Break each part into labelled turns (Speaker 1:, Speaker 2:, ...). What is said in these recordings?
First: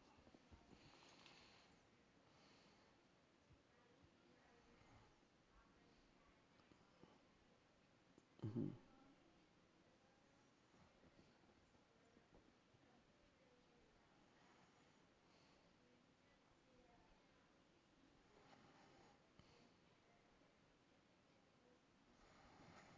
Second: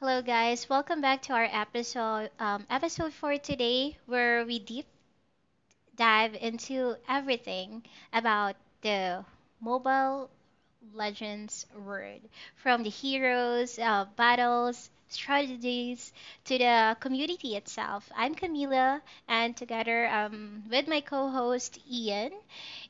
Speaker 1: Hello, guys. Welcome back to our episode for today, where we deep dive into everything about the Mobile Legends world, from the heroes, battles, strategies, to the community itself. I'm Camila, and together with my co-host Ian,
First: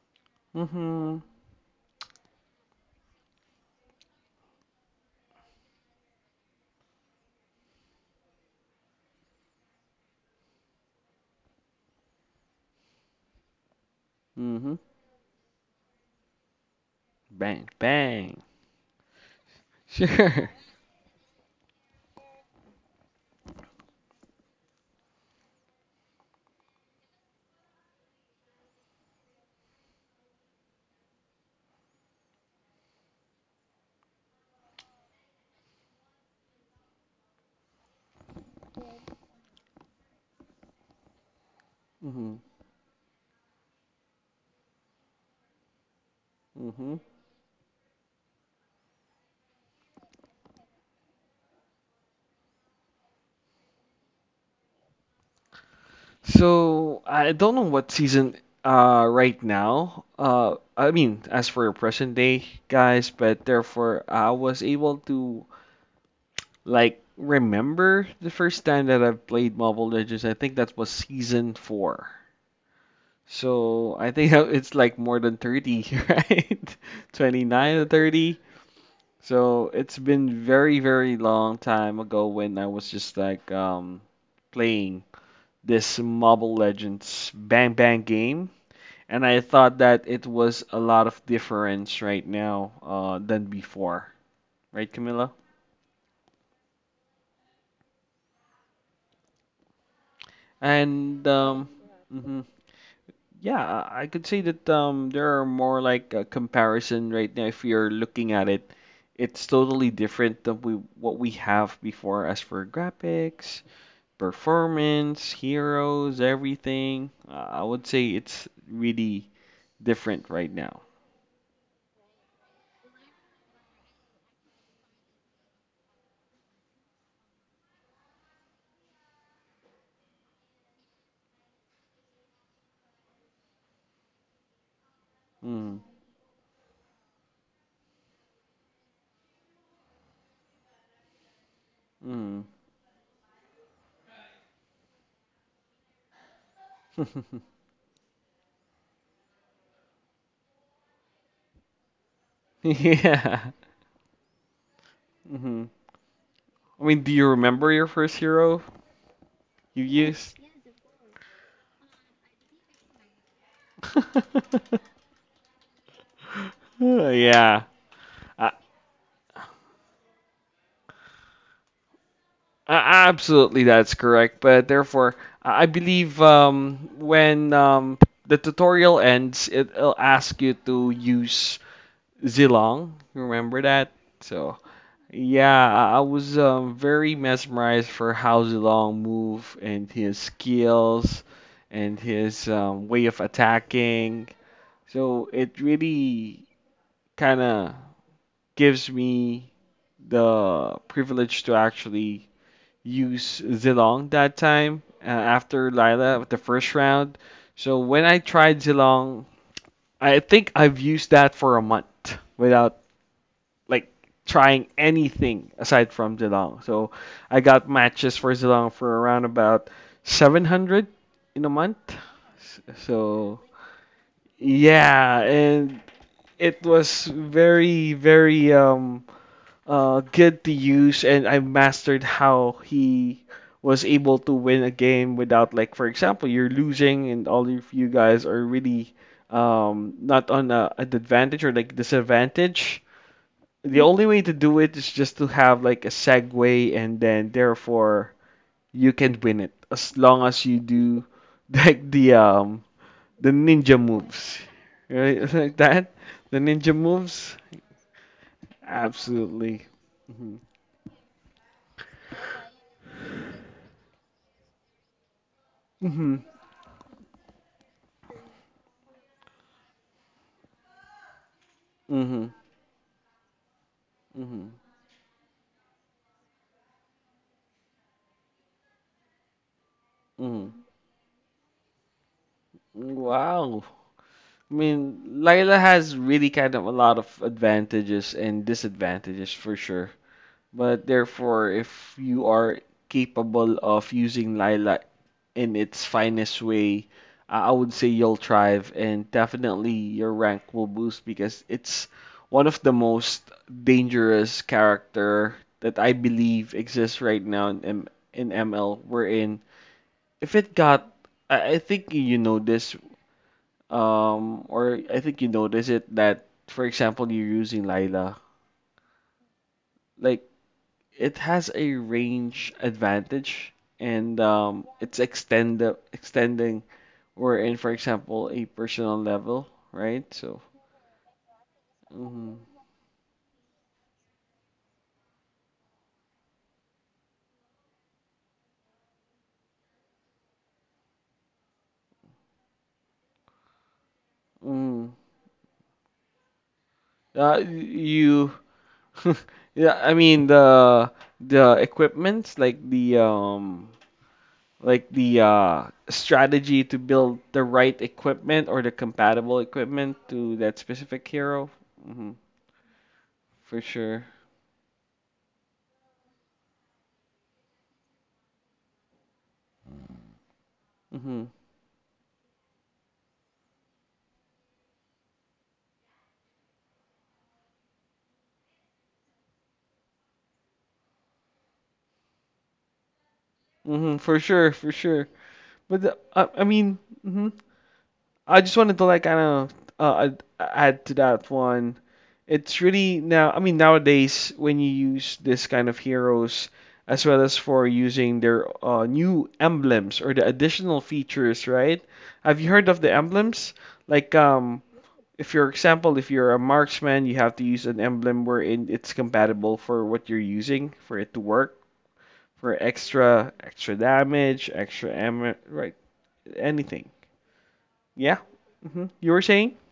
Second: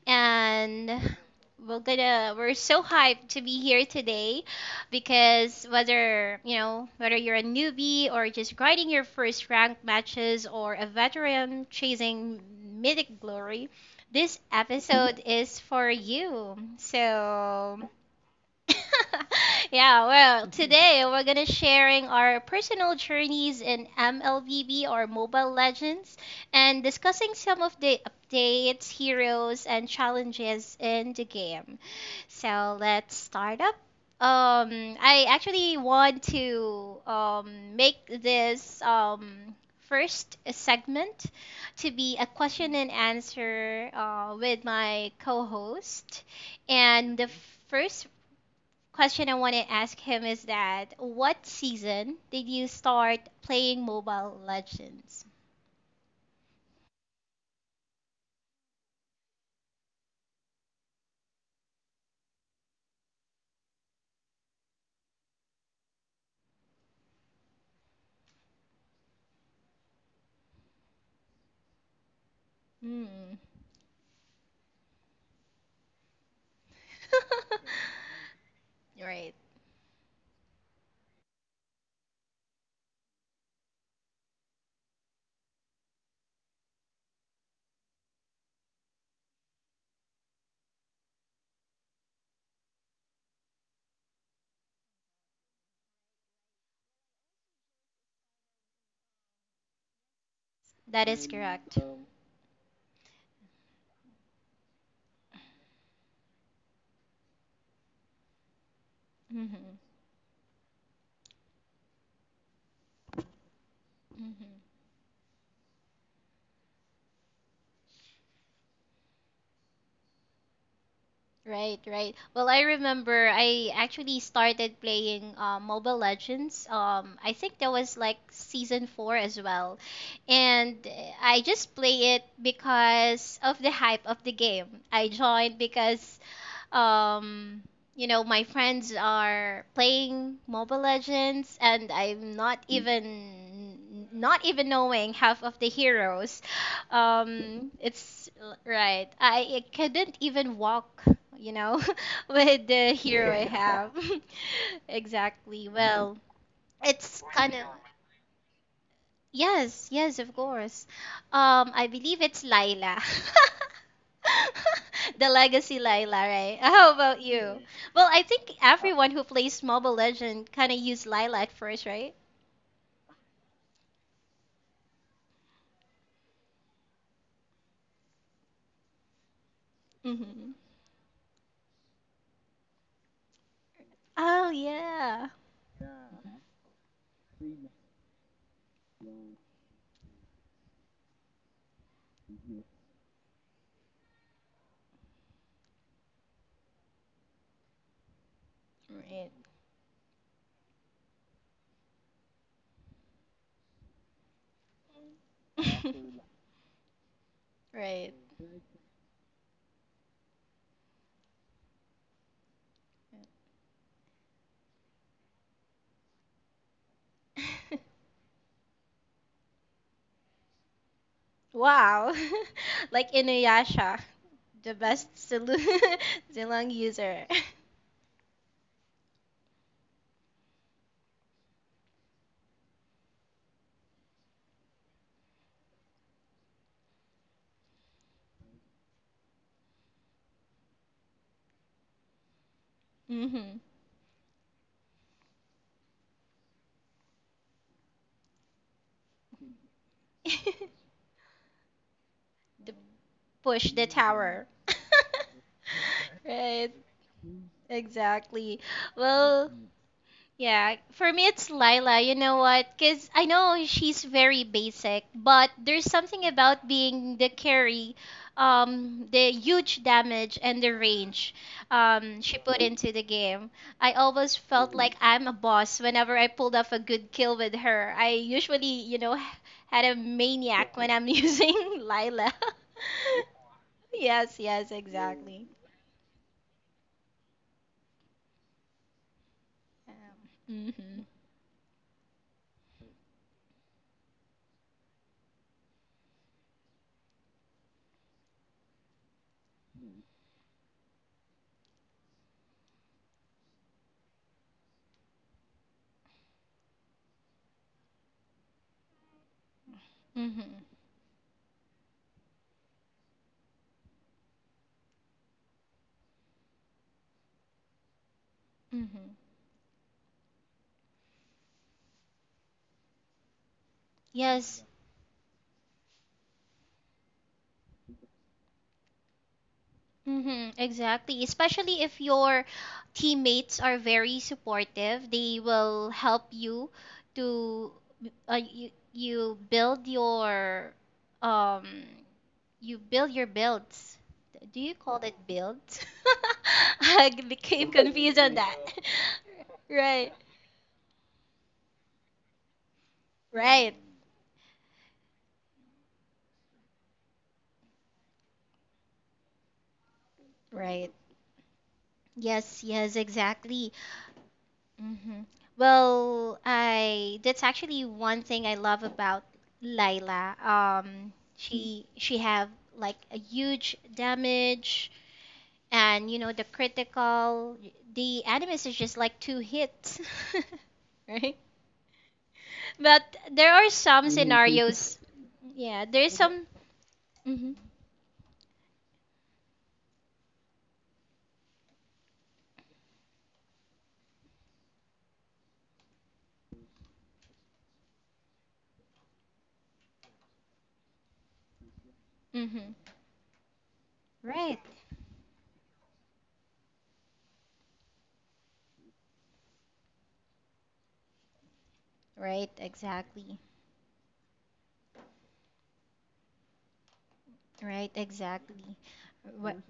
Speaker 1: and
Speaker 2: Mm-hmm.
Speaker 1: we're so hyped to be here today because whether you're a newbie or just grinding your first ranked matches or a veteran chasing mythic glory, this
Speaker 2: Mm-hmm.
Speaker 1: episode is for you.
Speaker 2: Bang,
Speaker 1: So
Speaker 2: bang.
Speaker 1: yeah, well, today we're gonna sharing our personal journeys in MLBB or Mobile Legends and discussing some of the updates, heroes, and challenges in the game. So let's start up. I actually want to make this first segment to be a
Speaker 2: Mm-hmm.
Speaker 1: question and answer with my co-host.
Speaker 2: Mm-hmm.
Speaker 1: And the first question I want to ask him is that what season did you start playing Mobile Legends?
Speaker 2: So I don't know what season right now. I mean, as for your present day, guys, but therefore I was able to like remember the first time that I've played Mobile Legends. I think that was season four.
Speaker 1: Hmm.
Speaker 2: So I think it's like more than 30, right? 29 to 30.
Speaker 1: Right.
Speaker 2: So it's been very, very long time ago when I was just like playing this Mobile Legends Bang Bang game, and I thought that it was a lot of difference right now than before, right, Camilla?
Speaker 1: That
Speaker 2: And
Speaker 1: is correct.
Speaker 2: mhm. yeah, I could say that there are more like a comparison right now if you're looking at it. It's
Speaker 1: Mhm.
Speaker 2: totally different than we what we have before as for graphics,
Speaker 1: Mhm.
Speaker 2: performance, heroes, everything. I would say it's really different right now.
Speaker 1: Right, right. Well, I remember I actually started playing Mobile Legends. I think that was like season four as well, and I just play it because of the hype of the game. I joined
Speaker 2: Mm,
Speaker 1: because Um, my friends are playing Mobile Legends, and I'm
Speaker 2: mm.
Speaker 1: not even knowing half of the heroes. It's right. I couldn't even walk, you know, with the hero I,
Speaker 2: Yeah.
Speaker 1: yeah, have.
Speaker 2: hmm
Speaker 1: Exactly. Well,
Speaker 2: I mean, do
Speaker 1: it's
Speaker 2: you
Speaker 1: kind of.
Speaker 2: remember your first hero you
Speaker 1: Yes, yes, of
Speaker 2: used?
Speaker 1: course. I believe it's Laila. The legacy Laila, right? How about
Speaker 2: Yeah.
Speaker 1: you? Well, I
Speaker 2: Uh, uh,
Speaker 1: think everyone who plays Mobile Legend kind of used Laila at first, right?
Speaker 2: absolutely, that's correct. But therefore, I believe when the tutorial ends, it'll ask you
Speaker 1: Mm-hmm.
Speaker 2: to use Zilong. You remember that?
Speaker 1: Oh,
Speaker 2: So.
Speaker 1: yeah.
Speaker 2: Yeah, I was very mesmerized for how Zilong move and his skills and his way of attacking. So it really kind of gives
Speaker 1: Right.
Speaker 2: me the privilege to actually use Zilong that time after Lila with the first round. So when
Speaker 1: Right.
Speaker 2: I tried Zilong, I think I've used that for a month without like trying anything aside from Zilong. So I got matches for Zilong for around about 700 in a month.
Speaker 1: Wow.
Speaker 2: S-
Speaker 1: Like
Speaker 2: So
Speaker 1: Inuyasha, the best
Speaker 2: yeah,
Speaker 1: Zulu
Speaker 2: and it
Speaker 1: Zilong
Speaker 2: was
Speaker 1: user.
Speaker 2: very very good to use, and I mastered how he was able to win a game without, like, for example, you're losing and all of you guys are really not on an advantage or like disadvantage.
Speaker 1: Mm-hmm.
Speaker 2: The only way to do it is just to have like a segue, and then therefore you can win it as long as you do like
Speaker 1: The
Speaker 2: the
Speaker 1: push
Speaker 2: ninja
Speaker 1: the
Speaker 2: moves,
Speaker 1: tower.
Speaker 2: right? Like that, the ninja
Speaker 1: Right.
Speaker 2: moves,
Speaker 1: Exactly. Well,
Speaker 2: absolutely. mhm
Speaker 1: yeah, for me it's Lila. You know what? Because I know she's very basic, but there's
Speaker 2: mhm
Speaker 1: something about being the carry, the huge damage, and the range
Speaker 2: mhm
Speaker 1: she put into the game. I always
Speaker 2: mhm
Speaker 1: felt like I'm a boss whenever I pulled off a good kill with her. I usually, had a
Speaker 2: mhm
Speaker 1: maniac when I'm using Lila.
Speaker 2: wow.
Speaker 1: Yes,
Speaker 2: I
Speaker 1: yes,
Speaker 2: mean,
Speaker 1: exactly.
Speaker 2: Lila has really kind of a lot of advantages and disadvantages for sure.
Speaker 1: Um,
Speaker 2: But
Speaker 1: mhm,
Speaker 2: therefore, if you are capable of using lilac in its finest way, I would say you'll thrive, and definitely your rank will boost because it's one of the most dangerous character that I believe exists right now in ML, wherein if it
Speaker 1: mhm,
Speaker 2: got I think you know this or I think you notice it that, for example, you're using Lila.
Speaker 1: mhm.
Speaker 2: Like, it has a range advantage, and
Speaker 1: Yes.
Speaker 2: it's extending or in, for example, a personal level, right? So
Speaker 1: Hmm. Exactly. Especially if
Speaker 2: mm,
Speaker 1: your teammates are very supportive, they will help you to uh, you, you build your um you build your builds. Do you
Speaker 2: mm,
Speaker 1: call it builds? I became confused
Speaker 2: you
Speaker 1: on that.
Speaker 2: yeah, I
Speaker 1: Right.
Speaker 2: mean the equipments,
Speaker 1: Right.
Speaker 2: like the strategy to build the right equipment or the compatible equipment to that
Speaker 1: Right.
Speaker 2: specific hero. hmm
Speaker 1: Yes, yes,
Speaker 2: For
Speaker 1: exactly.
Speaker 2: sure.
Speaker 1: Hmm. Well, I that's actually one thing I love about Layla. Um,
Speaker 2: hmm
Speaker 1: she she have like a huge damage, and you know the critical. The animus is just like two hits, right? But there are some, mhm,
Speaker 2: For sure, for
Speaker 1: scenarios.
Speaker 2: sure.
Speaker 1: Yeah, there's
Speaker 2: I
Speaker 1: some.
Speaker 2: mean, hmm
Speaker 1: Hmm.
Speaker 2: I just wanted to like kind of add to that one. It's really now. I mean, nowadays, when you use this kind of heroes, as well as for using their new emblems or the additional features, right? Have you heard
Speaker 1: Hmm.
Speaker 2: of the emblems? Like,
Speaker 1: Right.
Speaker 2: if your example, if you're a marksman, you have to use an emblem wherein it's compatible for what you're using for it to work,
Speaker 1: Right.
Speaker 2: for extra
Speaker 1: Exactly.
Speaker 2: extra damage, extra ammo, right? Anything.
Speaker 1: Right.
Speaker 2: Yeah.
Speaker 1: Exactly.
Speaker 2: You were saying?
Speaker 1: Wh-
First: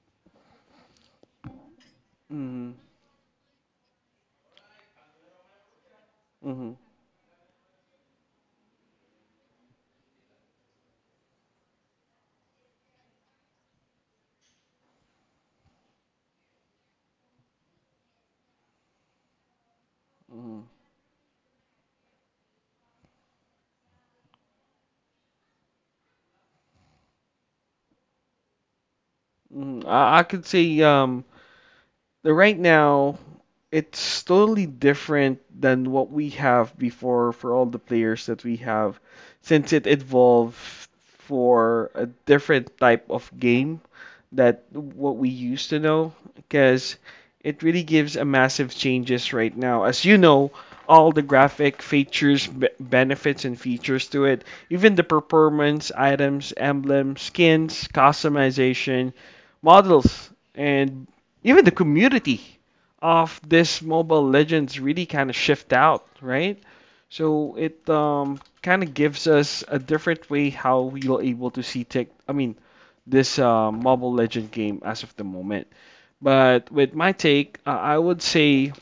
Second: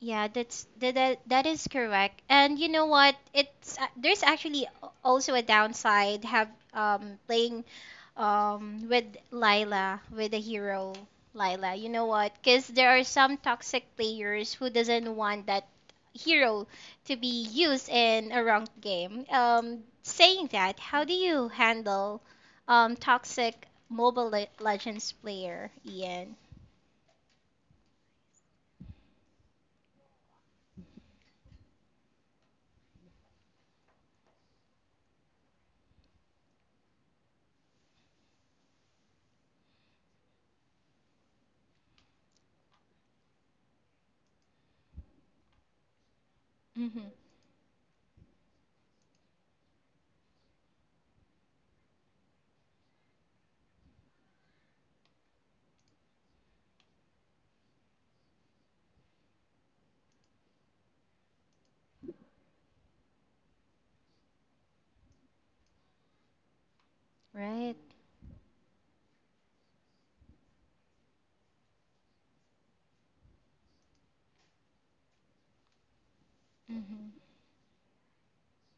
Speaker 1: Yeah, that's that, that that is correct. And you
Speaker 2: Mm-hmm.
Speaker 1: know what? There's actually also a downside have
Speaker 2: Mm-hmm.
Speaker 1: playing with Lila with the hero Lila. You know what? Because there are some toxic players who doesn't want that hero to be used in a wrong game. Saying that, how do you handle toxic Mobile Legends player, Ian?
Speaker 2: Mm-hmm. I could see the right now it's totally different than what we have before for all the players that we have, since it evolved for a different type of game that what we used to know, because
Speaker 1: Mm-hmm.
Speaker 2: it really gives a massive changes right now, as you know, all the graphic features, benefits and features to it, even the performance, items, emblems, skins, customization, models, and even the community of this Mobile Legends really kind of shift out, right? So
Speaker 1: Right.
Speaker 2: it kind of gives us a different way how we are able to see tech. I mean, this Mobile Legend game as of the moment. But with my
Speaker 1: Mm-hmm.
Speaker 2: take, I would say,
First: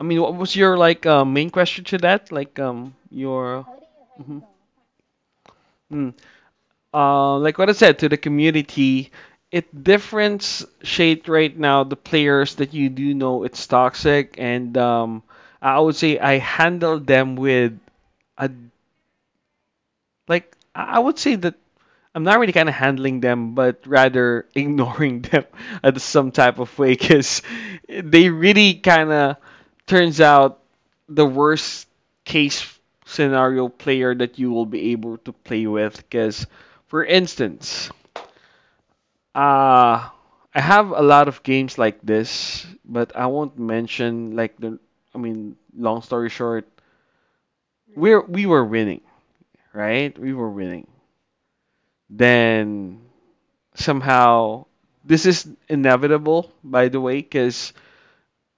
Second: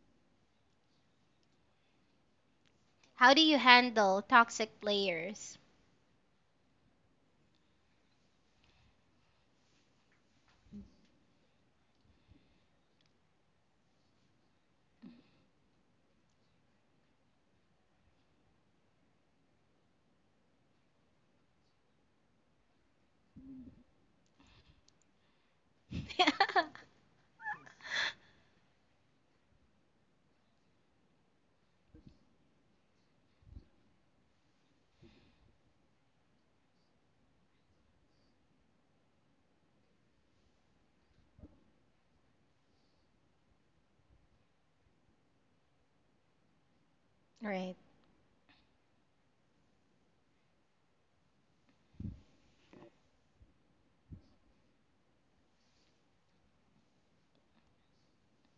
Speaker 2: I mean, what was your like main question to that? Like
Speaker 1: How do you
Speaker 2: your.
Speaker 1: handle
Speaker 2: Mhm.
Speaker 1: toxic players?
Speaker 2: Mm. Like what I said, to the community, it differentiate right now the players that you do know it's toxic, and I would say I handle them with a like I would say that I'm not really kind of handling them, but rather ignoring them at some type of way, because they really kind of turns out the worst case scenario player that you will be able to play with. Because, for instance, Uh I have a lot of games like this, but I won't mention like the I mean, long story short,
Speaker 1: Right,
Speaker 2: we were winning, right? We were winning. Then somehow, this is inevitable, by the way, because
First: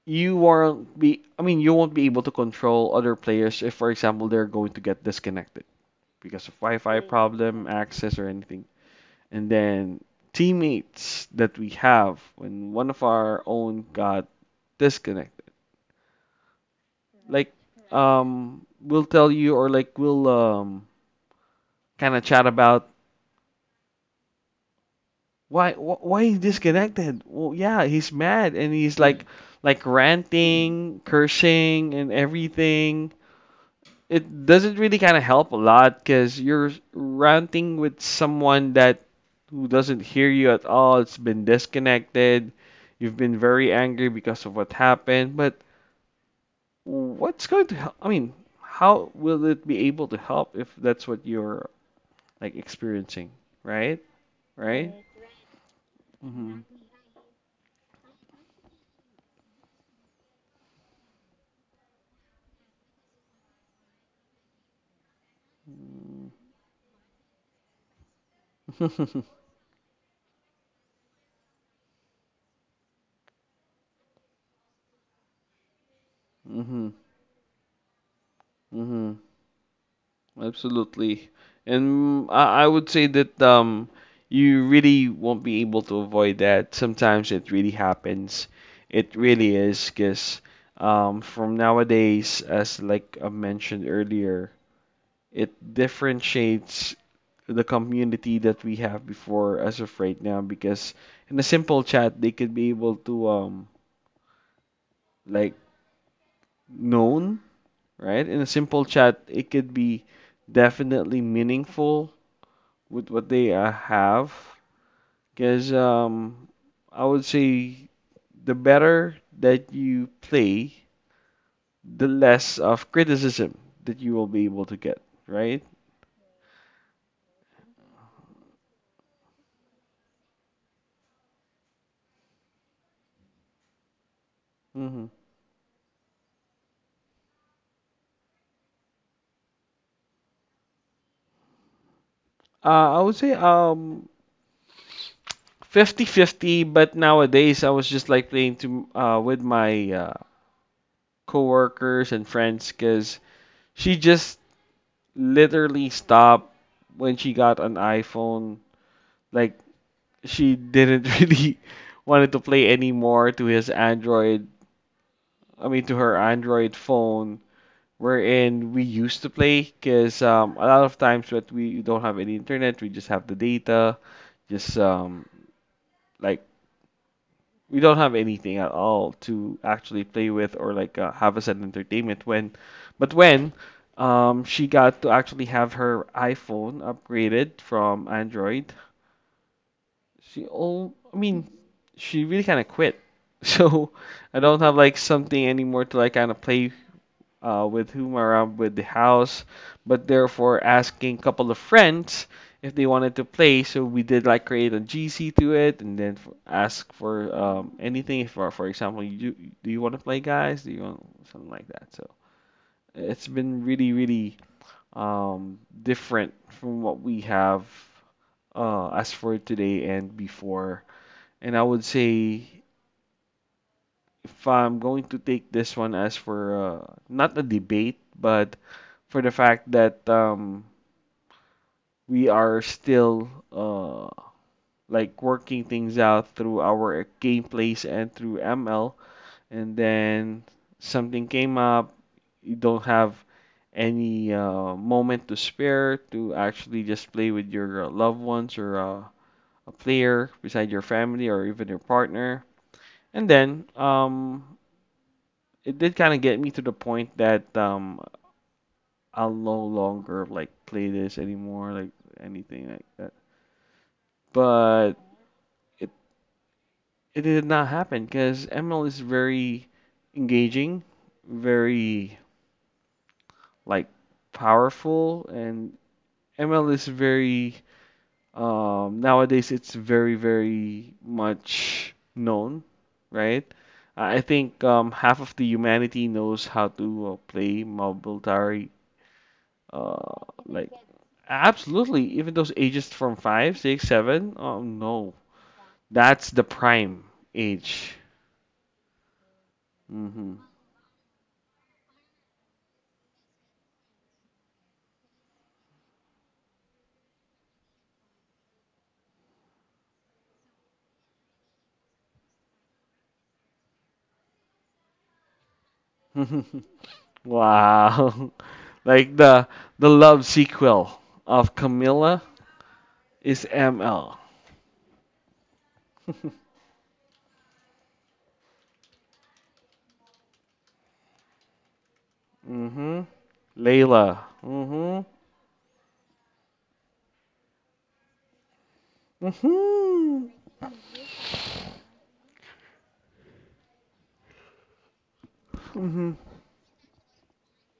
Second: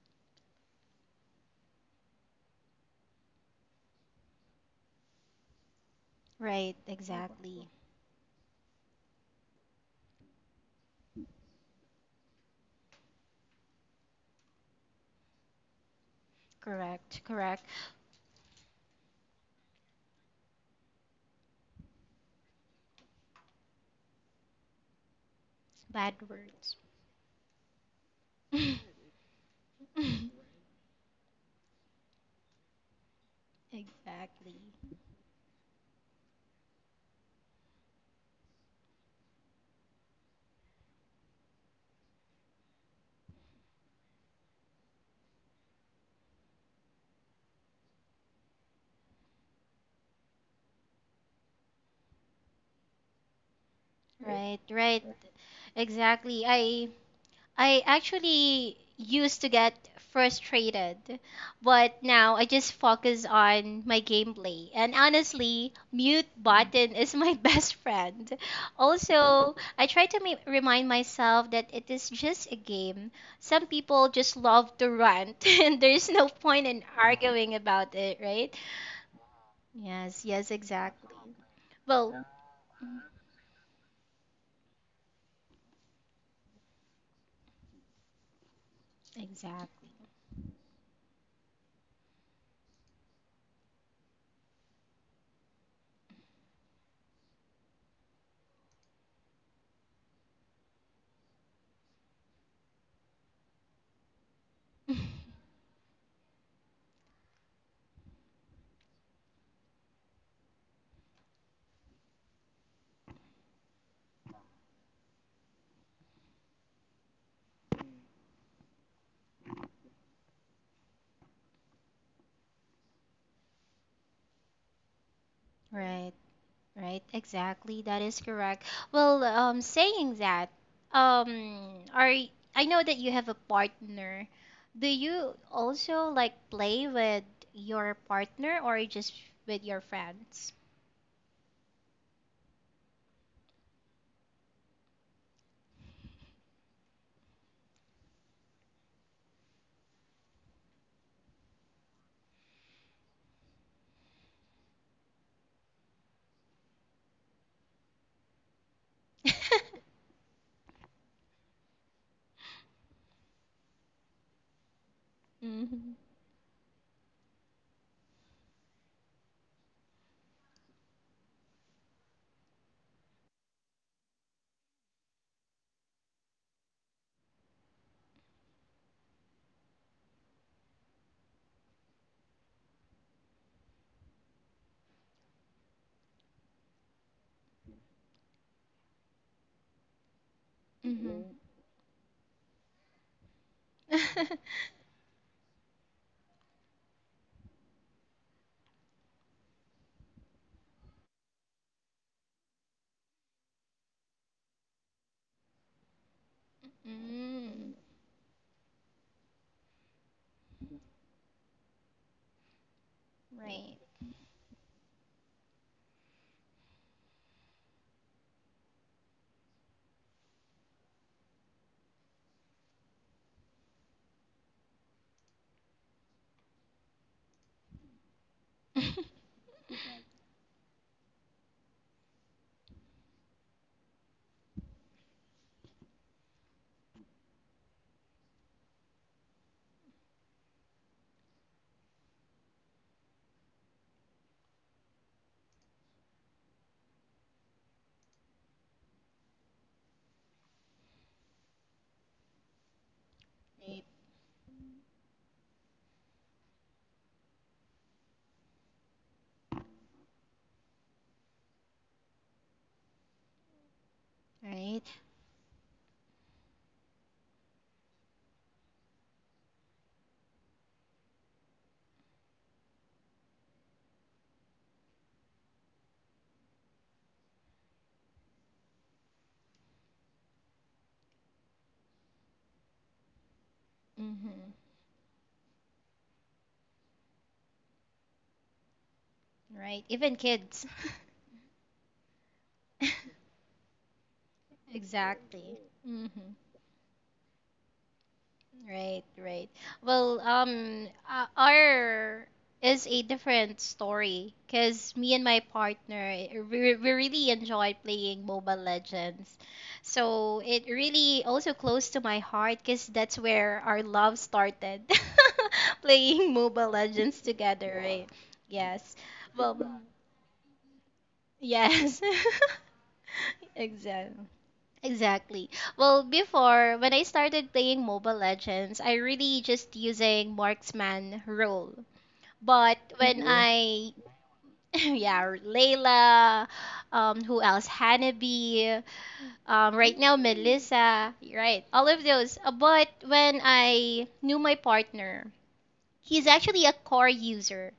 Speaker 2: you won't be I mean, you won't be able to control other players if, for example, they're going to get disconnected because of
Speaker 1: right,
Speaker 2: Wi-Fi problem,
Speaker 1: exactly.
Speaker 2: access or anything, and then teammates that we have when one of our own got disconnected.
Speaker 1: Correct,
Speaker 2: Like,
Speaker 1: correct.
Speaker 2: we'll tell you, or like we'll kind of chat about why
Speaker 1: Bad
Speaker 2: he
Speaker 1: words.
Speaker 2: disconnected. Well, yeah, he's mad and he's like ranting, cursing, and everything. It
Speaker 1: Exactly.
Speaker 2: doesn't really kind of help a lot because you're ranting with someone that who doesn't hear you at all. It's been disconnected. You've been very angry because of what happened. But what's going to help? I mean, how will it be able to help if that's what you're like experiencing? Right?
Speaker 1: Right,
Speaker 2: Right?
Speaker 1: right, exactly.
Speaker 2: Mm-hmm.
Speaker 1: I actually used to get frustrated, but now I just focus on my gameplay. And honestly, mute button is my best friend. Also, I try to remind myself that it is just a game. Some people just love to rant, and there's no point in
Speaker 2: Mm-hmm.
Speaker 1: arguing about it, right?
Speaker 2: Mm-hmm.
Speaker 1: Yes, yes, exactly.
Speaker 2: Absolutely.
Speaker 1: Well,
Speaker 2: And I would say that you really won't be able to avoid that. Sometimes it really happens. It really is
Speaker 1: exactly.
Speaker 2: because from nowadays, as like I mentioned earlier, it differentiates the community that we have before as of right now because in a simple chat they could be able to like known, right? In a simple chat it could be definitely meaningful with what they have, because I would say the better that you play, the less of criticism that you will be able to get, right?
Speaker 1: Right. Right, exactly. That is correct. Well, saying that, I know that you have a partner. Do
Speaker 2: hmm
Speaker 1: you also like play with your partner or just with your friends?
Speaker 2: I would say 50-50, but nowadays I was just like playing to with my coworkers and friends, because she just literally stopped when she got an iPhone, like she didn't really wanted to play anymore to his Android. I mean,
Speaker 1: Mm-hmm.
Speaker 2: to her Android phone, wherein we used to play. Cause a lot of times that we don't have any internet, we just have the data, just like, we don't have anything at all to actually play with or like have as an entertainment. But when she got to actually have her iPhone upgraded from Android, I
Speaker 1: Mm-hmm.
Speaker 2: mean, she really kind of quit. So
Speaker 1: Mm.
Speaker 2: I don't have like something anymore to like kind of play with whom around with the house, but therefore asking a couple of friends if they wanted to play. So we did like create a GC to it, and then f ask for
Speaker 1: Mm,
Speaker 2: anything. For example, you do you want to play, guys? Do you want something like that? So it's been
Speaker 1: right.
Speaker 2: really really different from what we have as for today and before, and I would say if I'm going to take this one as for not a debate, but for the fact that we are still like working things out through our gameplays and through ML, and then something came up, you don't have any moment to spare to actually just play with your loved ones or a player beside your family or even your partner. And then
Speaker 1: Right.
Speaker 2: it did kind of get me to the point that I'll no longer like play this anymore, like anything like that.
Speaker 1: Right.
Speaker 2: But it it did not happen because ML is very engaging, very like powerful, and ML is very nowadays it's very very much known, right? I
Speaker 1: Mm-hmm.
Speaker 2: think half of the humanity knows how to play Mobile tar.
Speaker 1: Right.
Speaker 2: Uh,
Speaker 1: Even kids.
Speaker 2: like, absolutely, even those ages from five, six, seven. Oh no,
Speaker 1: Exactly.
Speaker 2: that's
Speaker 1: Mm-hmm.
Speaker 2: the prime age.
Speaker 1: Right, right. Well,
Speaker 2: hmm
Speaker 1: our is a different story because me and my partner we really enjoy playing Mobile Legends. So it really also close to my heart because that's where our love started, playing Mobile Legends together, right?
Speaker 2: Wow,
Speaker 1: Yes.
Speaker 2: like
Speaker 1: Well,
Speaker 2: the love sequel of
Speaker 1: yes.
Speaker 2: Camilla is ML.
Speaker 1: Exactly. Exactly. Well, before when I started playing Mobile Legends, I really just using marksman role. But
Speaker 2: Mm-hmm.
Speaker 1: when, I
Speaker 2: Layla. Mm-hmm.
Speaker 1: yeah, Layla, who else? Hanabi, right now
Speaker 2: Mm-hmm.
Speaker 1: Melissa, right? All of those. But when I knew my partner,
Speaker 2: Mm-hmm.
Speaker 1: he's actually a core user.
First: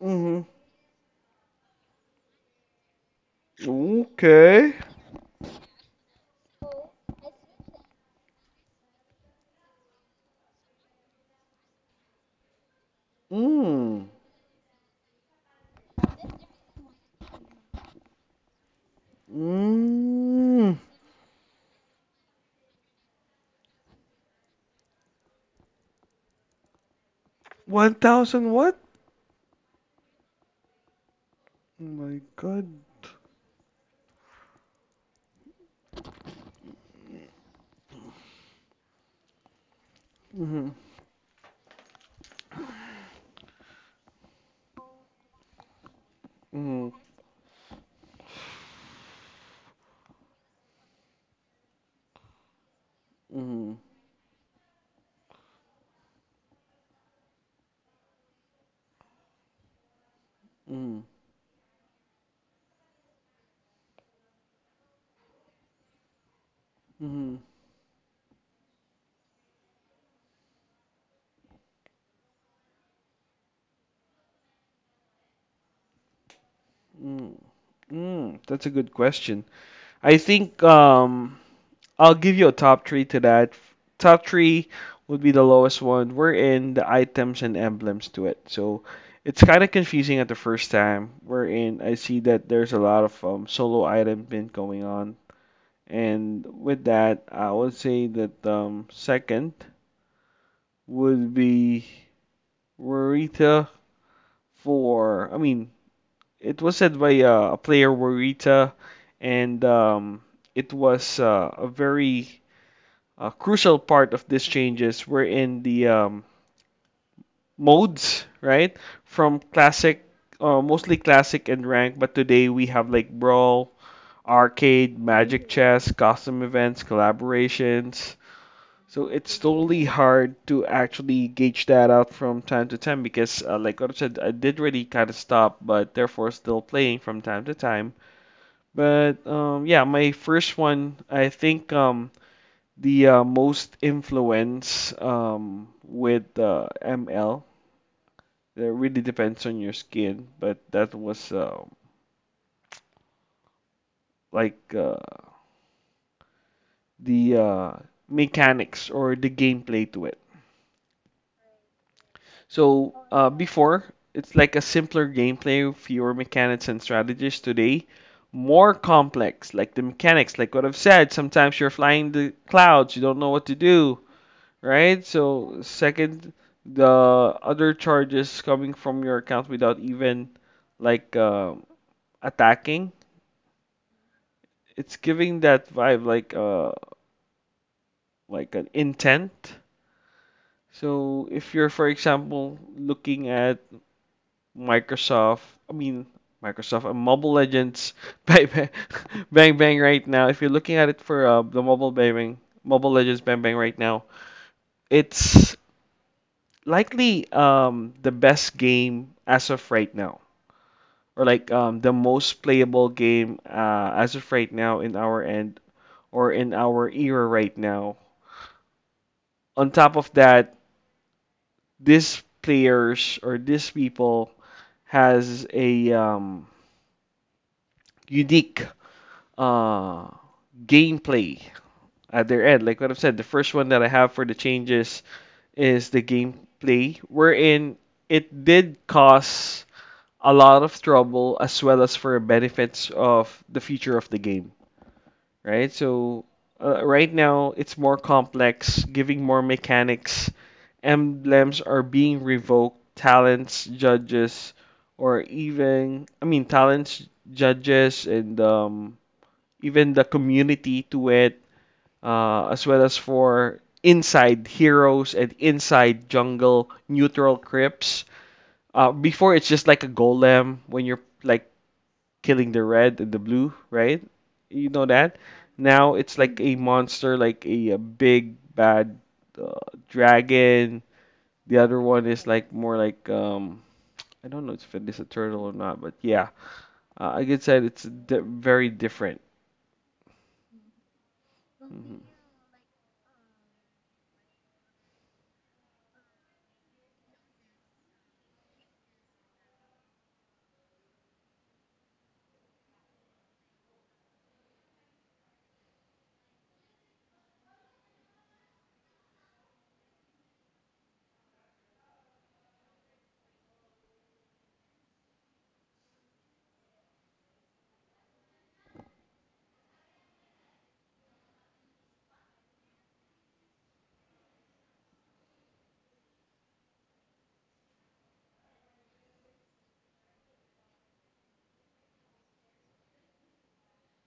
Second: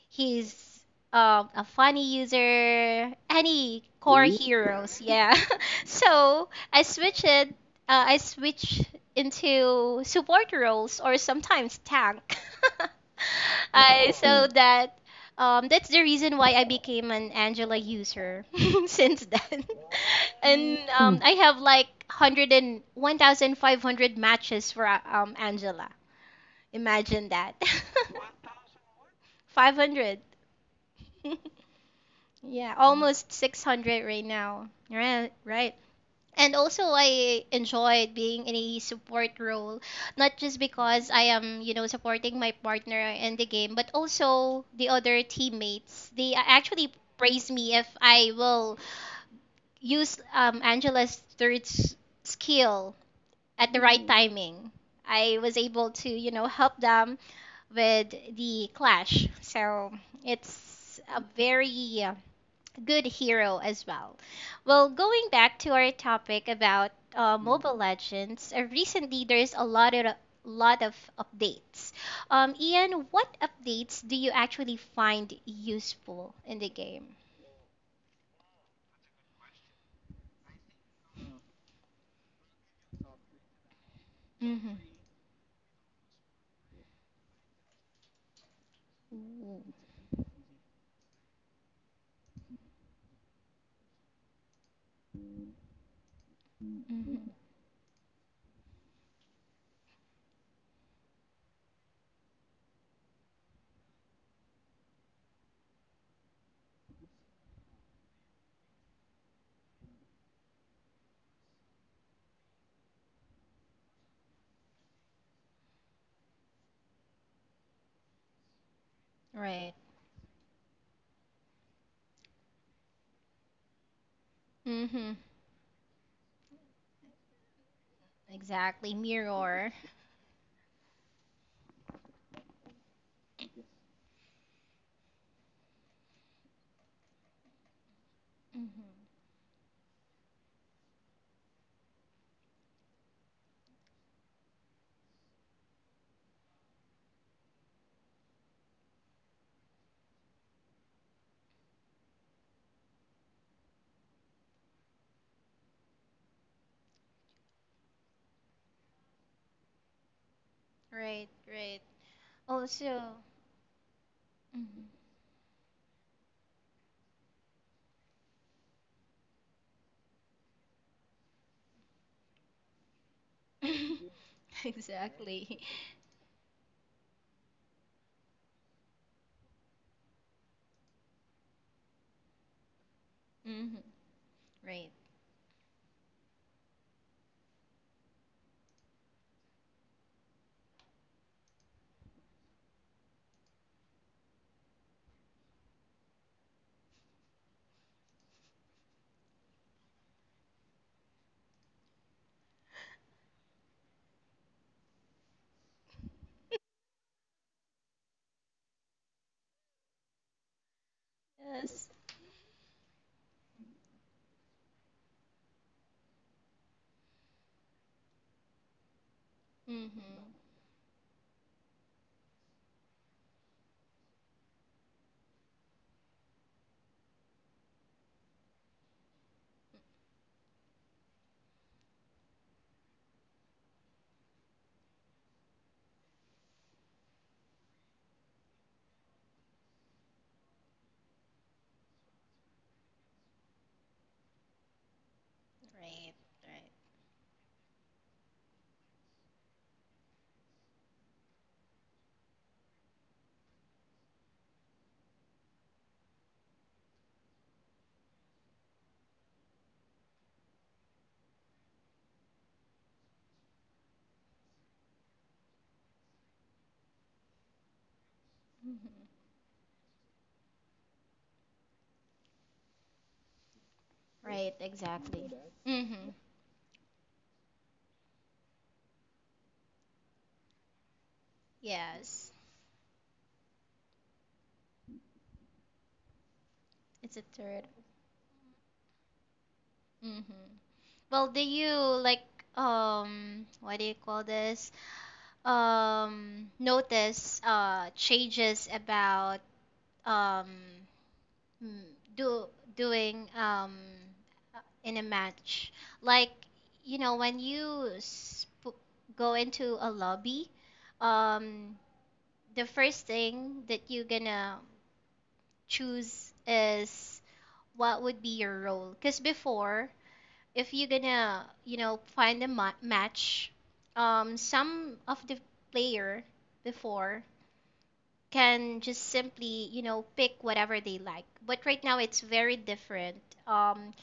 Speaker 2: Mm-hmm.
Speaker 1: He's a funny user, any core, ooh,
Speaker 2: Okay.
Speaker 1: heroes, yeah. So I switch into support roles or sometimes tank.
Speaker 2: Mm.
Speaker 1: I so Mm. that That's the reason why I became an Angela user since then.
Speaker 2: Mm.
Speaker 1: and I have like 101,500 matches for Angela. Imagine that.
Speaker 2: 1,000 what?
Speaker 1: 500.
Speaker 2: Oh my god.
Speaker 1: Yeah, almost 600 right now. Right, right. And also, I enjoyed being in a support role, not just
Speaker 2: Mm-hmm.
Speaker 1: because I am, supporting my partner in the game, but also the other teammates. They
Speaker 2: Mm-hmm.
Speaker 1: actually praise me if I will use Angela's third skill at
Speaker 2: Mm-hmm.
Speaker 1: the right timing. I was able to, help them with the clash. So
Speaker 2: Mm-hmm.
Speaker 1: it's a very good hero as well. Well, going back to our topic about
Speaker 2: Mm-hmm.
Speaker 1: Mobile Legends, recently there's a lot of updates. Ian, what updates do you actually find useful in the game?
Speaker 2: Mm-hmm. Mm. That's a good question. I think I'll give you a top three to that. Top three
Speaker 1: Mm-hmm.
Speaker 2: would be the lowest one. We're in the items and emblems to it. So it's kind of confusing at the first time. We're in I see that there's a lot of solo item bin going on. And with that,
Speaker 1: Mm-hmm.
Speaker 2: I would say that second would be Rarita. For I mean it was said by a player, Warita, and it was a very crucial part of these changes were in the modes, right? From
Speaker 1: Right.
Speaker 2: classic, mostly classic and rank, but today we have like brawl, arcade,
Speaker 1: Mm-hmm.
Speaker 2: magic chess, custom events, collaborations.
Speaker 1: Exactly.
Speaker 2: So it's
Speaker 1: Mirror.
Speaker 2: totally hard to actually gauge that out from time to time because, like what I said, I did really kind of stop, but therefore still playing from time to time.
Speaker 1: Mm-hmm.
Speaker 2: But yeah, my first one, I think the most influence with ML, it really depends on your skin, but that was like the mechanics or the gameplay to it.
Speaker 1: Right. Right.
Speaker 2: So
Speaker 1: Also.
Speaker 2: before, it's like a
Speaker 1: Mm-hmm.
Speaker 2: simpler gameplay, fewer mechanics and strategies. Today, more complex, like the mechanics, like what I've said. Sometimes you're flying the clouds, you don't know what to do, right? So
Speaker 1: Exactly.
Speaker 2: second, the other charges coming from your account without even like uh, attacking.
Speaker 1: Mm-hmm. Right.
Speaker 2: It's giving that vibe like like an intent. So if you're, for example, looking at Microsoft, I mean Microsoft and Mobile Legends Bang Bang, bang, bang right now. If you're looking at it for the Mobile Bang Bang, Mobile Legends Bang Bang right now, it's likely the best game as of right now, or like
Speaker 1: Yes.
Speaker 2: the most playable game as of right now in our end, or in our era right now. On top of
Speaker 1: Mm-hmm.
Speaker 2: that, these players or these people has a unique uh, gameplay at their end. Like what I've said, the first one that I have for the changes is the gameplay, wherein it did cause a lot of trouble as well as for benefits of the future of the game, right?
Speaker 1: Right.
Speaker 2: So
Speaker 1: Right.
Speaker 2: right now it's more complex, giving more mechanics. Emblems are being revoked. Talents, judges, or even I mean talents, judges, and even the community to it, as well as for inside heroes and inside jungle neutral crypts.
Speaker 1: Hmm. Yes.
Speaker 2: Before it's just like a golem when you're like killing the red and the blue, right?
Speaker 1: Right. Do
Speaker 2: You
Speaker 1: you know
Speaker 2: know that.
Speaker 1: exactly that?
Speaker 2: Now
Speaker 1: Mm-hmm.
Speaker 2: it's like a monster, like a big bad uh, dragon. The other one is
Speaker 1: Yes,
Speaker 2: like more like I don't know if it is a turtle or not, but yeah,
Speaker 1: it's a
Speaker 2: like I said,
Speaker 1: third.
Speaker 2: very different.
Speaker 1: Mm-hmm. Well, do you
Speaker 2: Hmm.
Speaker 1: like, what do you call this? Notice changes about um mm, do doing in a match. Like, when you sp go into a lobby, um the first thing that you're gonna choose is what would be your role? Because before, if you're gonna, find a match, some of the player before can just simply, pick whatever they like. But right now, it's very different.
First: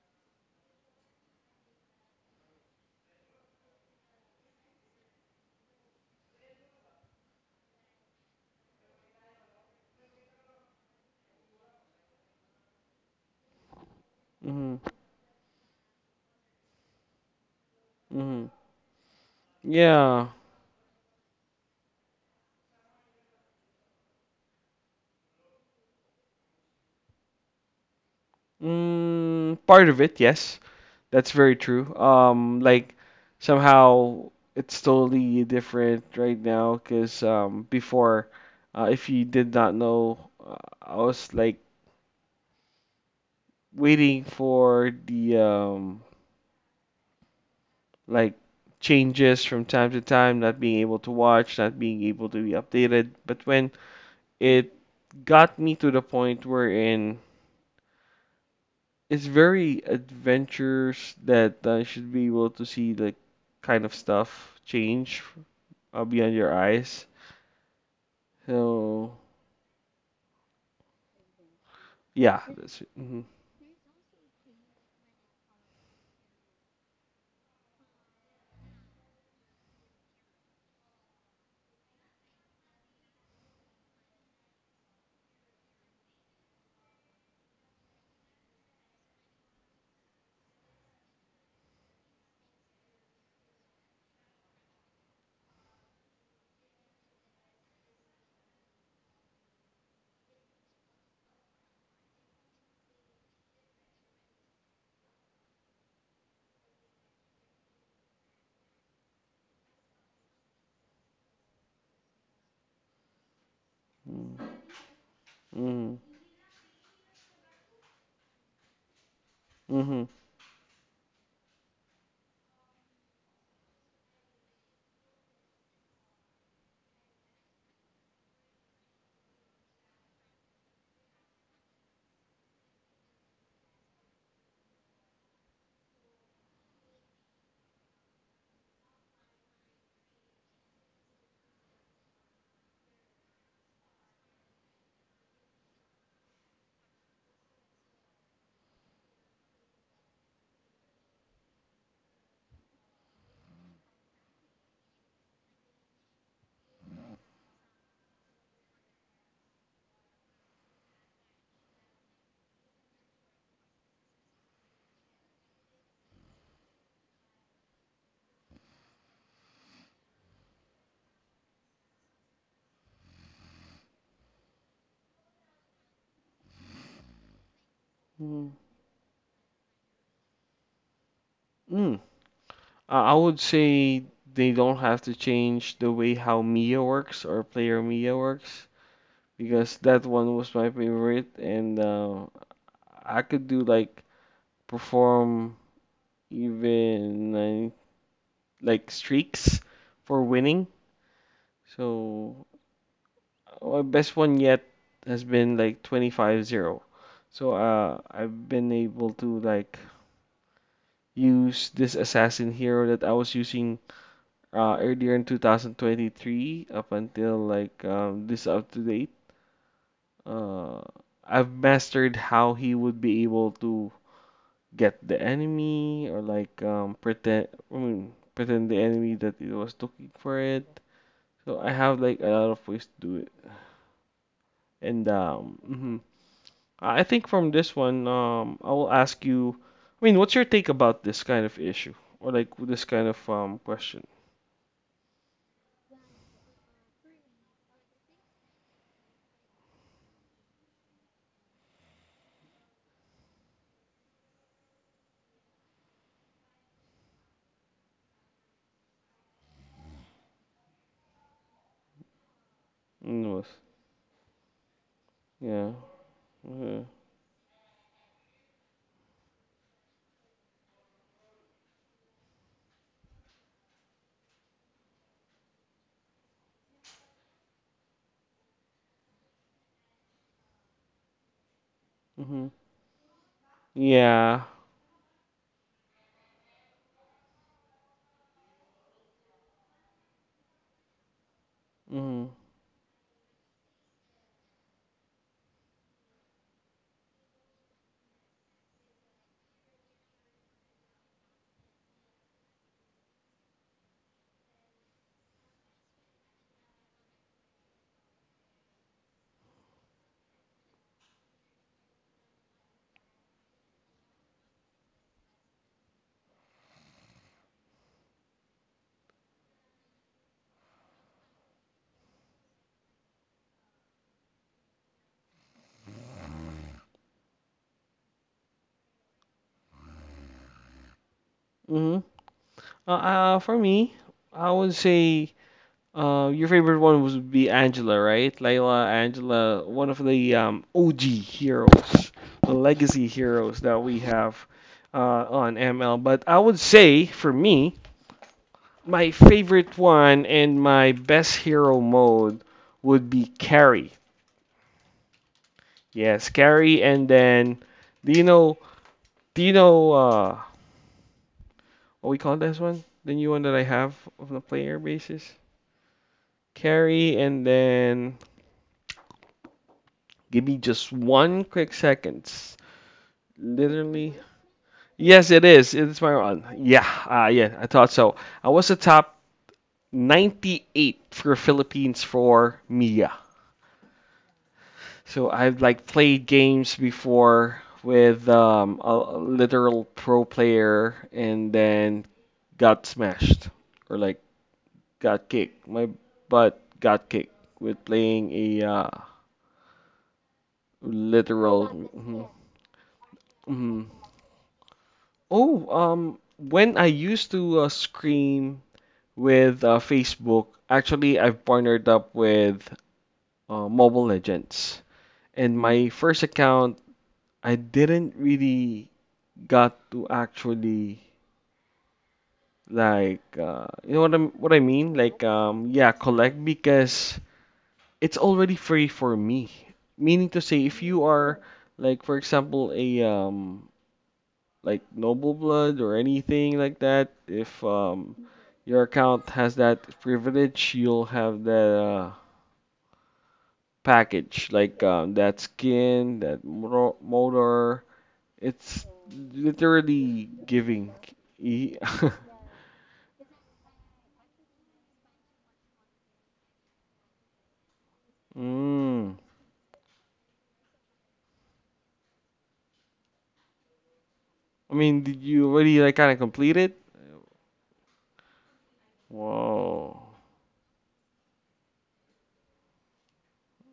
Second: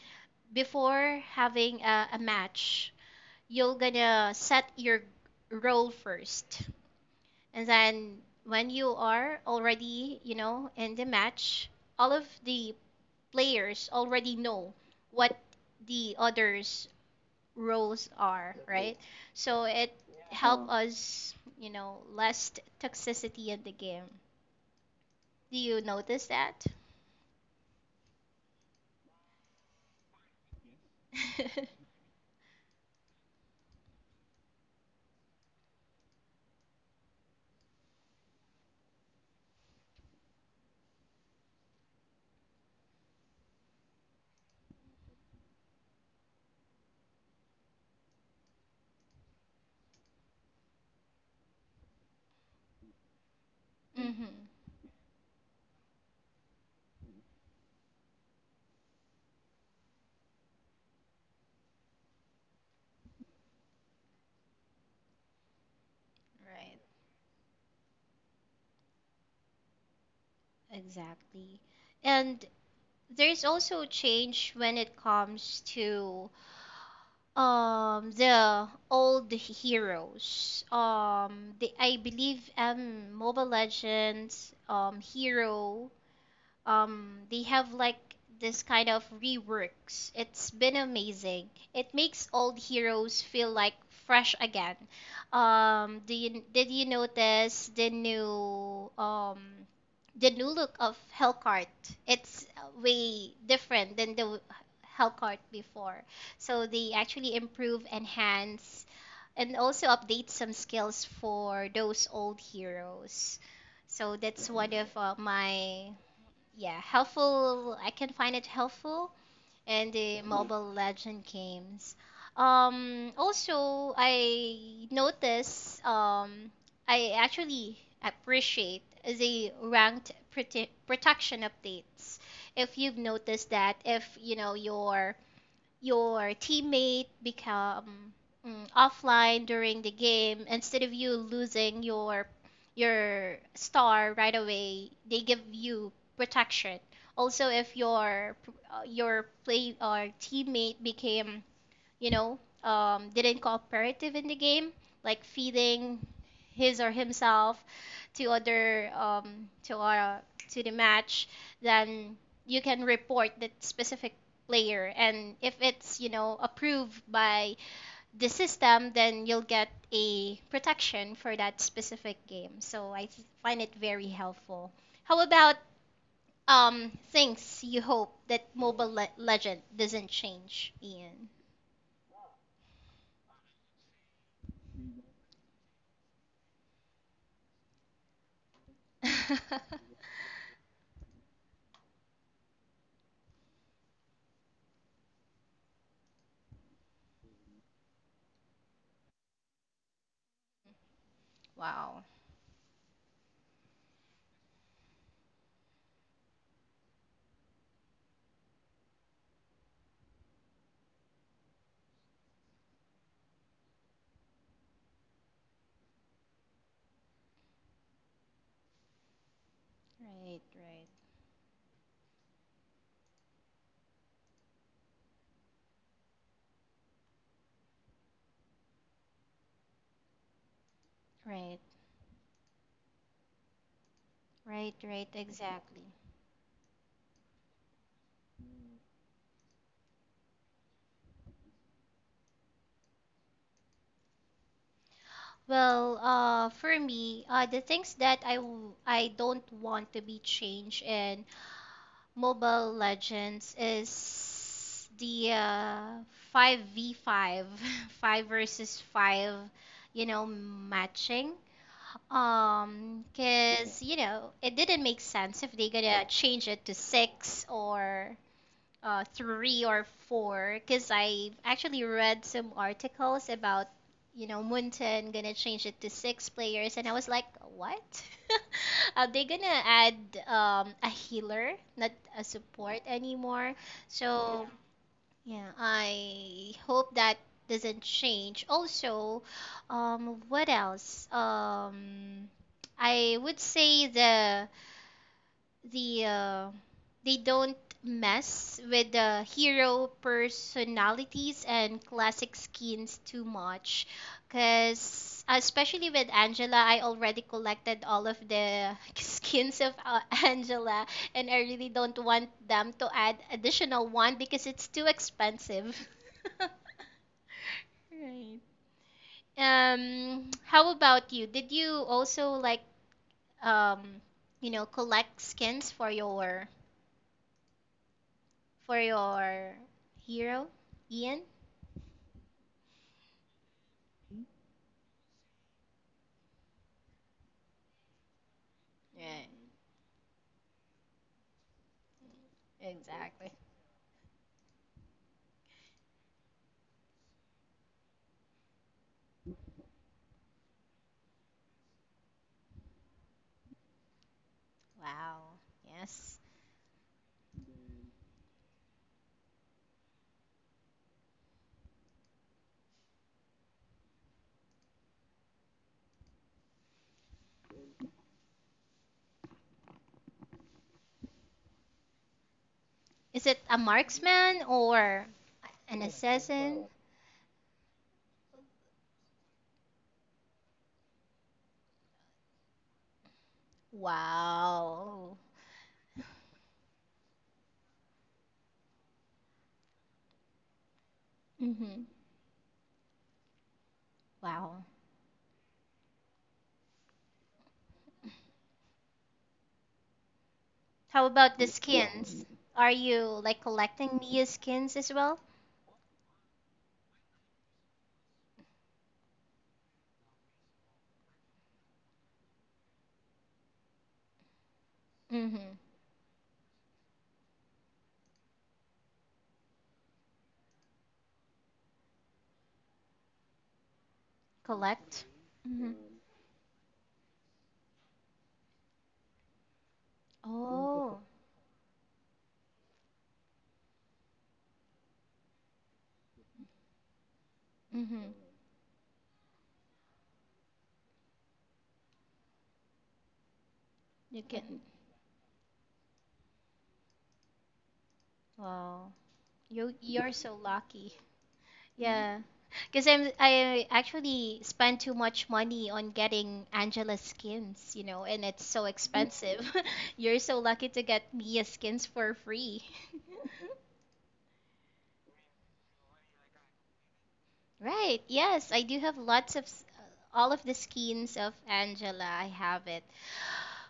Speaker 1: Before having a match, you're gonna set your role first, and then when you are already, in the match, all of the players already know
Speaker 2: Hmm.
Speaker 1: what the others roles
Speaker 2: Hmm.
Speaker 1: are, right, so it
Speaker 2: Yeah.
Speaker 1: help us, less toxicity in the game. Do you notice that?
Speaker 2: Mm, part of it, yes. That's very true. Like somehow it's totally different right now because before, if you did not know, uh, I was like waiting for the like changes from time to time, not being able to watch, not being able to be updated. But when
Speaker 1: Mm-hmm.
Speaker 2: it got me to the point wherein it's very adventures that you should be able to see the kind of stuff change beyond your
Speaker 1: Right.
Speaker 2: eyes. So
Speaker 1: Exactly.
Speaker 2: yeah,
Speaker 1: And
Speaker 2: that's it. Hmm.
Speaker 1: there's also change when it comes to the old heroes. The, I believe, Mobile Legends hero, they have like this kind of reworks. It's been amazing. It makes old heroes feel like fresh again. Do you did you notice the new look of Hellcart? It's way different than the Hellcart before. So they actually improve, enhance, and also update some skills for those old heroes. So that's one of my,
Speaker 2: Hmm.
Speaker 1: yeah, helpful. I can find it helpful in
Speaker 2: Hmm.
Speaker 1: the, mhm, Mobile Legend games. Also, I actually appreciate the ranked protection updates. If you've noticed that, if you know your teammate become, offline during the game, instead of you losing your star right away, they give you protection. Also, if your play or teammate became, you know, didn't cooperative in the game, like feeding his or himself to other, to our to the match, then you can report that specific player. And if it's, approved by the system, then you'll get a protection for that specific game. So I find it very helpful. How about things you hope that
Speaker 2: Hmm.
Speaker 1: Mobile Legend doesn't change, Ian?
Speaker 2: Mm. I would say they don't have to change the way how Mia works or player Mia works because that one was my favorite, and I could do like perform even like streaks for winning.
Speaker 1: Wow.
Speaker 2: So my best one yet has been like 25-0. So I've been able to like use this assassin hero that I was using earlier in 2023 up until like this up to date.
Speaker 1: Right,
Speaker 2: Uh,
Speaker 1: right,
Speaker 2: I've mastered how he would be able to get the enemy or like pretend I mean, pretend the enemy that it was looking for it.
Speaker 1: right,
Speaker 2: So I have like a lot of ways to do it.
Speaker 1: right, right,
Speaker 2: And
Speaker 1: exactly.
Speaker 2: I think from this one, I will ask you. I mean, what's your take about this kind of issue or like this kind of question?
Speaker 1: Well, for me, the things that I don't want to be changed in Mobile Legends is the 5v5, 5 five versus 5, matching.
Speaker 2: Mm.
Speaker 1: Cause, it didn't make sense if they
Speaker 2: Yeah.
Speaker 1: gonna change it to
Speaker 2: Mhm.
Speaker 1: 6 or three or four, because I've actually read some articles about, Munten gonna change it to six players, and I was like, what? Are they gonna add a healer, not a
Speaker 2: Mhm.
Speaker 1: support anymore?
Speaker 2: Yeah.
Speaker 1: So yeah, I hope that doesn't change. Also, what else?
Speaker 2: Mhm.
Speaker 1: I would say the the uh, they don't mess with the hero personalities and classic skins too much, because especially with Angela, I already collected all of the skins of Angela, and I really don't want them to add additional one because it's too expensive. Right. How about you, did you also like, um collect skins for your hero, Ian?
Speaker 2: Mhm. For me, I would say your favorite one would be Angela, right? Layla, Angela, one of the OG heroes, the legacy heroes that we have on ML. But I would say for me, my favorite one and my best hero mode would be Carrie.
Speaker 1: Yes.
Speaker 2: Yes, Carrie, and then do you know? Do you know? What we call this one? The new one that I have on a player basis. Carry and then give me just one quick seconds.
Speaker 1: Is it a
Speaker 2: Literally.
Speaker 1: marksman or
Speaker 2: Yes, it is.
Speaker 1: an
Speaker 2: It's my run.
Speaker 1: assassin?
Speaker 2: Yeah, yeah, I thought so. I was the top 98 for Philippines for Mia.
Speaker 1: Wow.
Speaker 2: So I've like played games before with a literal pro player and
Speaker 1: Hmm.
Speaker 2: then got smashed or like
Speaker 1: Wow.
Speaker 2: got kicked. My butt got kicked with playing a
Speaker 1: How about the
Speaker 2: literal.
Speaker 1: skins?
Speaker 2: Mhm.
Speaker 1: Are you like
Speaker 2: Mhm.
Speaker 1: collecting Mia skins as well?
Speaker 2: Oh, when I used to scream with Facebook, actually I've partnered up with Mobile Legends.
Speaker 1: Mm-hmm.
Speaker 2: And my first account, I didn't really got to actually like you know what I am what I mean?
Speaker 1: Collect?
Speaker 2: Like
Speaker 1: Mm-hmm.
Speaker 2: yeah, collect because it's already free for me. Meaning to say, if
Speaker 1: Oh.
Speaker 2: you are like, for example, a like noble blood or anything like that, if
Speaker 1: Mm-hmm.
Speaker 2: your account has that privilege, you'll have that
Speaker 1: You
Speaker 2: package
Speaker 1: can.
Speaker 2: like that skin, motor. It's
Speaker 1: Wow. You're
Speaker 2: literally
Speaker 1: so
Speaker 2: giving.
Speaker 1: lucky.
Speaker 2: E-
Speaker 1: Yeah. Because I actually spend too much money on getting Angela skins, and it's so
Speaker 2: Mm.
Speaker 1: expensive. You're so lucky to get Mia skins for free.
Speaker 2: I mean, did you already like kind of complete it?
Speaker 1: Right. Yes, I do have lots of
Speaker 2: Whoa.
Speaker 1: all of the skins of Angela. I have it.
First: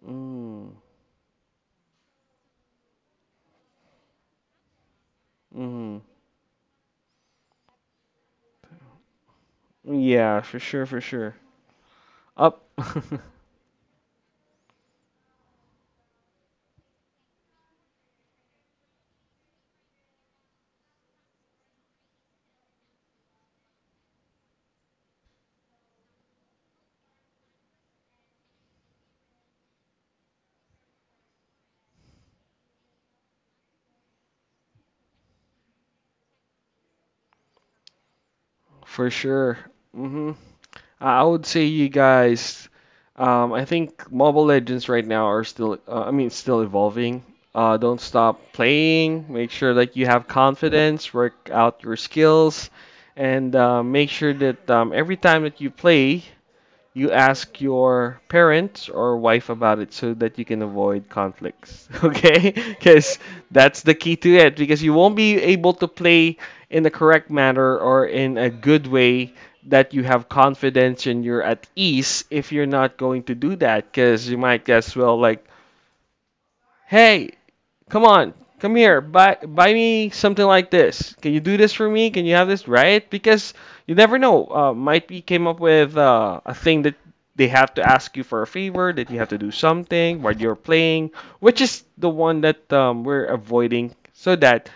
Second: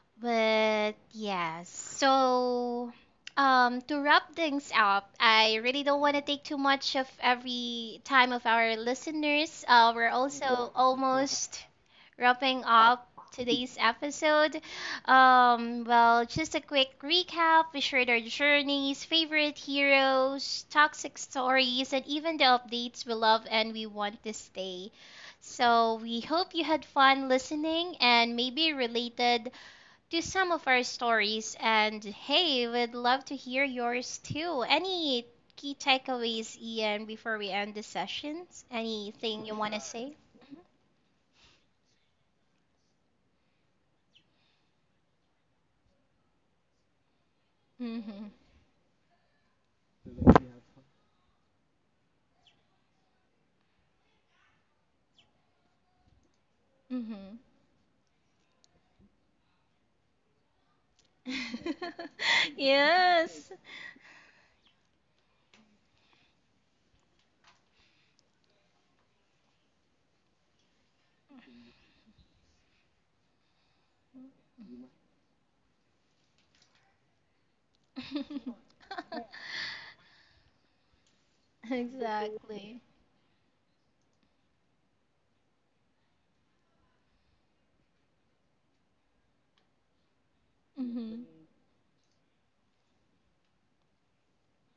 Speaker 2: Mm.
Speaker 1: But yeah, so to wrap things up, I really
Speaker 2: Mm.
Speaker 1: don't want to take too much of every time of our listeners. We're
Speaker 2: Yeah, for
Speaker 1: also
Speaker 2: sure, for sure.
Speaker 1: almost wrapping
Speaker 2: Up,
Speaker 1: up today's episode. Well, just a quick recap. We shared our journeys, favorite heroes, toxic stories, and even the updates we love and we want to stay. So we hope you had fun listening and maybe related to some of our stories. And hey, we'd love to hear yours too. Any key takeaways, Ian, before we end the sessions?
Speaker 2: for
Speaker 1: Anything you
Speaker 2: sure.
Speaker 1: want to say?
Speaker 2: Hmm. I would say you guys. I think Mobile Legends right now are still. Still evolving. Don't
Speaker 1: Mm-hmm.
Speaker 2: stop playing. Make sure that you have confidence. Work out your skills, and make sure that every time that you play, you ask your parents or wife about it so that you can avoid conflicts
Speaker 1: Mm-hmm.
Speaker 2: okay, because
Speaker 1: Yes.
Speaker 2: that's the key to it because you won't be able to play in the correct manner or in a good way, that you have confidence and you're at ease if you're not going to do that because you might as well like, hey, come on, come here. Buy me something like this. Can you do this for me? Can you have this,
Speaker 1: Exactly.
Speaker 2: right? Because you never know. Might be came up with a thing that they have to ask you for a favor, that you have to do something while you're playing,
Speaker 1: Mm-hmm.
Speaker 2: which is the one that we're avoiding, so that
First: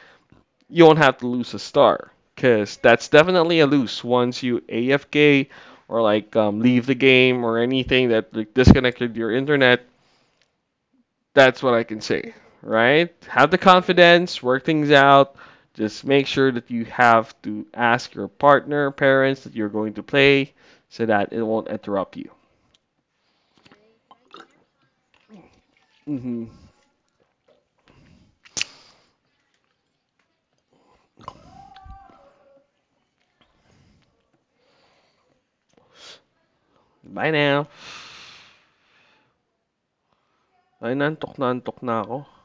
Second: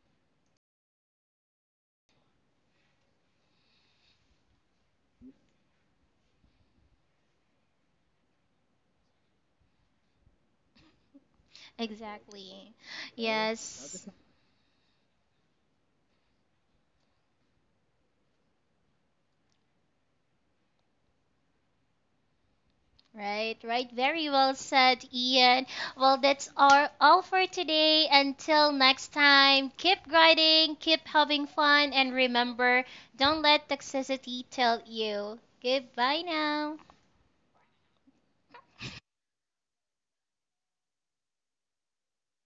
Speaker 2: you won't have to lose a star. Cause that's definitely a lose, once you AFK or like leave the game or anything that like disconnected your internet. That's what I can say,
Speaker 1: Exactly.
Speaker 2: right? Have the
Speaker 1: Yes.
Speaker 2: confidence, work things out. Just make sure that you have to ask your partner, parents that you're going to play so that it won't interrupt you.
Speaker 1: Right, right. Very well said, Ian. Well, that's
Speaker 2: Mm-hmm.
Speaker 1: our all for today. Until next time, keep grinding, keep having fun, and remember, don't let toxicity tell you. Goodbye now.
Speaker 2: Bye now. Ay, nantok na ako.